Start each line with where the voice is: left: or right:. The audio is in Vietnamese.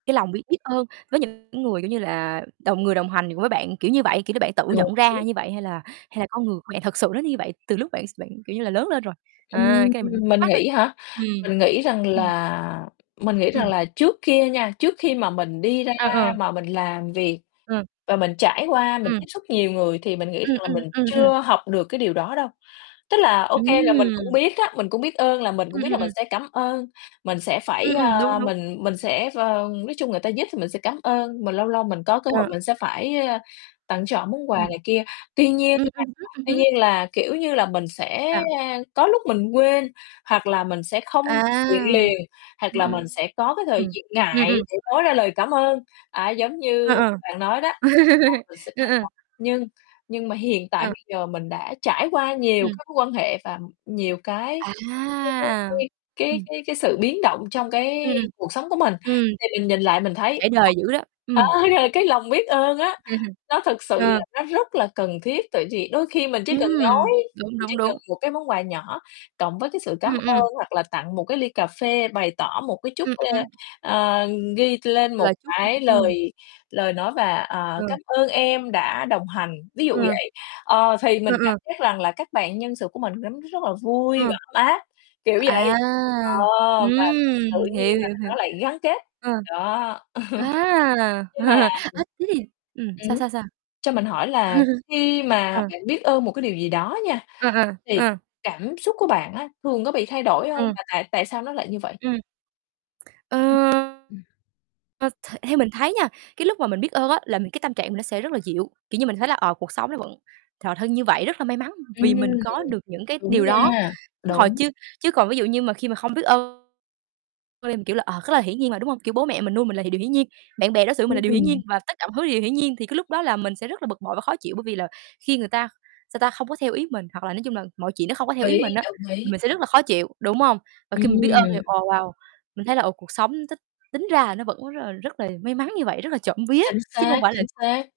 right: Cái lòng biết biết ơn với những người, kiểu như là, đồng người đồng hành với bạn, kiểu như vậy, kiểu như là, bạn tự
left: Đồng
right: nhận
left: ý.
right: ra như vậy hay là hay là con người của bạn thật sự nó như vậy từ lúc bạn bạn, kiểu như là, lớn lên rồi? À,
left: Ừm,
right: cái này mình thắc
left: mình
right: mắc thôi.
left: nghĩ hả,
right: Ừm,
left: mình nghĩ rằng
right: ừm.
left: là mình nghĩ rằng
right: Ừm.
left: là trước kia nha, trước khi mà mình đi ra
right: Ờ, ờ.
left: mà mình làm việc
right: Ừ.
left: và mình trải qua, mình
right: Ừm.
left: tiếp xúc nhiều người, thì mình nghĩ
right: Ừm,
left: rằng là
right: ừm,
left: mình
right: ừm, ừm.
left: chưa học được cái điều đó đâu. Tức là, ô kê, là mình cũng
right: Ừm.
left: biết á, mình cũng biết ơn là mình cũng
right: Ừm,
left: biết
right: ừm,
left: là mình
right: ừm.
left: sẽ cảm ơn, mình sẽ phải,
right: Ừm, ừm, đúng,
left: à,
right: đúng.
left: mình mình sẽ, ờ, nói chung người ta giúp thì mình sẽ cảm ơn, mình lâu lâu mình có cơ hội
right: Ờ.
left: mình sẽ phải, ơ, tặng, cho họ món quà
right: Ừm.
left: này kia. Tuy nhiên
right: Ừm,
left: nha,
right: ừm hứm, ừm
left: tuy
right: hứm.
left: nhiên là, kiểu như là, mình sẽ
right: Sao?
left: có lúc mình quên hoặc là mình sẽ không
right: À,
left: [unintelligible] liền, hoặc
right: ừm,
left: là mình
right: ừm,
left: sẽ có cái thời
right: ừm.
left: diện
right: Ừm,
left: ngại
right: ừm.
left: để nói ra lời cảm ơn, à, giống
right: Ờ,
left: như
right: ờ.
left: bạn nói đó.
right: Ừ, ừ.
left: [unintelligible] Nhưng nhưng mà hiện tại
right: Ờ.
left: bây giờ mình đã trải qua nhiều
right: Ừm.
left: cái mối quan hệ và nhiều cái cái
right: À,
left: cái cái cái
right: ừm.
left: cái cái sự biến động trong
right: Ừ,
left: cái
right: ừm.
left: cuộc sống của mình,
right: Ừm,
left: thì mình nhìn lại mình thấy,
right: trải đời
left: [unintelligible]
right: dữ đó,
left: ơ,
right: ừm.
left: ờ, cái lòng biết ơn á,
right: Ừm hưm,
left: nó thực sự
right: ờ.
left: là nó rất là cần thiết. Tại vì đôi khi mình chỉ cần
right: Ừm,
left: nói,
right: đúng,
left: mình chỉ
right: đúng,
left: cần
right: đúng.
left: một cái món quà nhỏ, cộng với cái sự cám
right: Ừm, ừm.
left: ơn hoặc là tặng một cái ly cà phê bày tỏ một cái chút
right: Ừm,
left: ơ,
right: ừm.
left: ơ, ghi lên một
right: Là chút
left: cái
right: ừm.
left: lời lời nói và,
right: Ờ.
left: "Ờ, cám ơn em đã đồng hành", ví dụ
right: Ờ.
left: vậy. Ờ, thì
right: Ờ,
left: mình cảm
right: ờ.
left: giác rằng là các bạn nhân sự của mình cảm thấy rất là vui
right: Ờ.
left: và ấm áp, kiểu
right: À,
left: vậy, ờ,
right: ừm,
left: và tự nhiên
right: hiểu,
left: là
right: hiểu, hiểu.
left: nó lại gắn kết,
right: Ờ.
left: đó.
right: A,
left: Nhưng mà ừm,
right: ơ, thế thì ừm,
left: ừm
right: sao,
left: hứm,
right: sao, sao?
left: cho mình hỏi là khi mà
right: Ờ.
left: bạn biết ơn một cái điều gì đó nha,
right: À, à,
left: thì
right: à.
left: cảm xúc của bạn á thường có bị thay đổi hông
right: Ừm.
left: và tại tại sao nó lại như vậy?
right: Ừm. Ờ.
left: Ừm, ừm.
right: Ờ, th theo mình thấy nha, cái lúc mà mình biết ơn á, là mình cái tâm trạng mình nó sẽ rất là dịu, kiểu như, mình thấy là, ờ, cuộc sống nó vẫn th thân như vậy rất là may mắn vì
left: Ừm,
right: mình có được những cái
left: đúng
right: điều đó.
left: nha,
right: Họ
left: đúng.
right: chưa chứ còn ví dụ như mà khi mà không biết ơn cho nên mình kiểu là, ờ, rất là hiển nhiên mà, đúng hông? Kiểu, bố mẹ mình nuôi mình là điều hiển nhiên, bạn bè đối xử mình là
left: Ưm,
right: điều hiển nhiên
left: ừm.
right: và tất cả mọi thứ là điều hiển nhiên, thì cái lúc đó là mình sẽ rất là bực bội và khó chịu, bởi vì là khi người ta, sao ta, không có theo ý mình, hoặc là nói chung là mọi chuyện nó không có theo
left: Đồng
right: ý
left: ý,
right: mình á,
left: đồng
right: thì
left: ý.
right: mình sẽ rất là khó chịu, đúng hông? Và khi mình biết ơn thì,
left: Ừm.
right: ồ, wow, mình thấy là, ờ, cuộc sống tính tính ra nó vẫn rất là rất là may mắn như vậy, rất là trộm vía,
left: Chính
right: chứ hông
left: xác,
right: phải là
left: chính xác.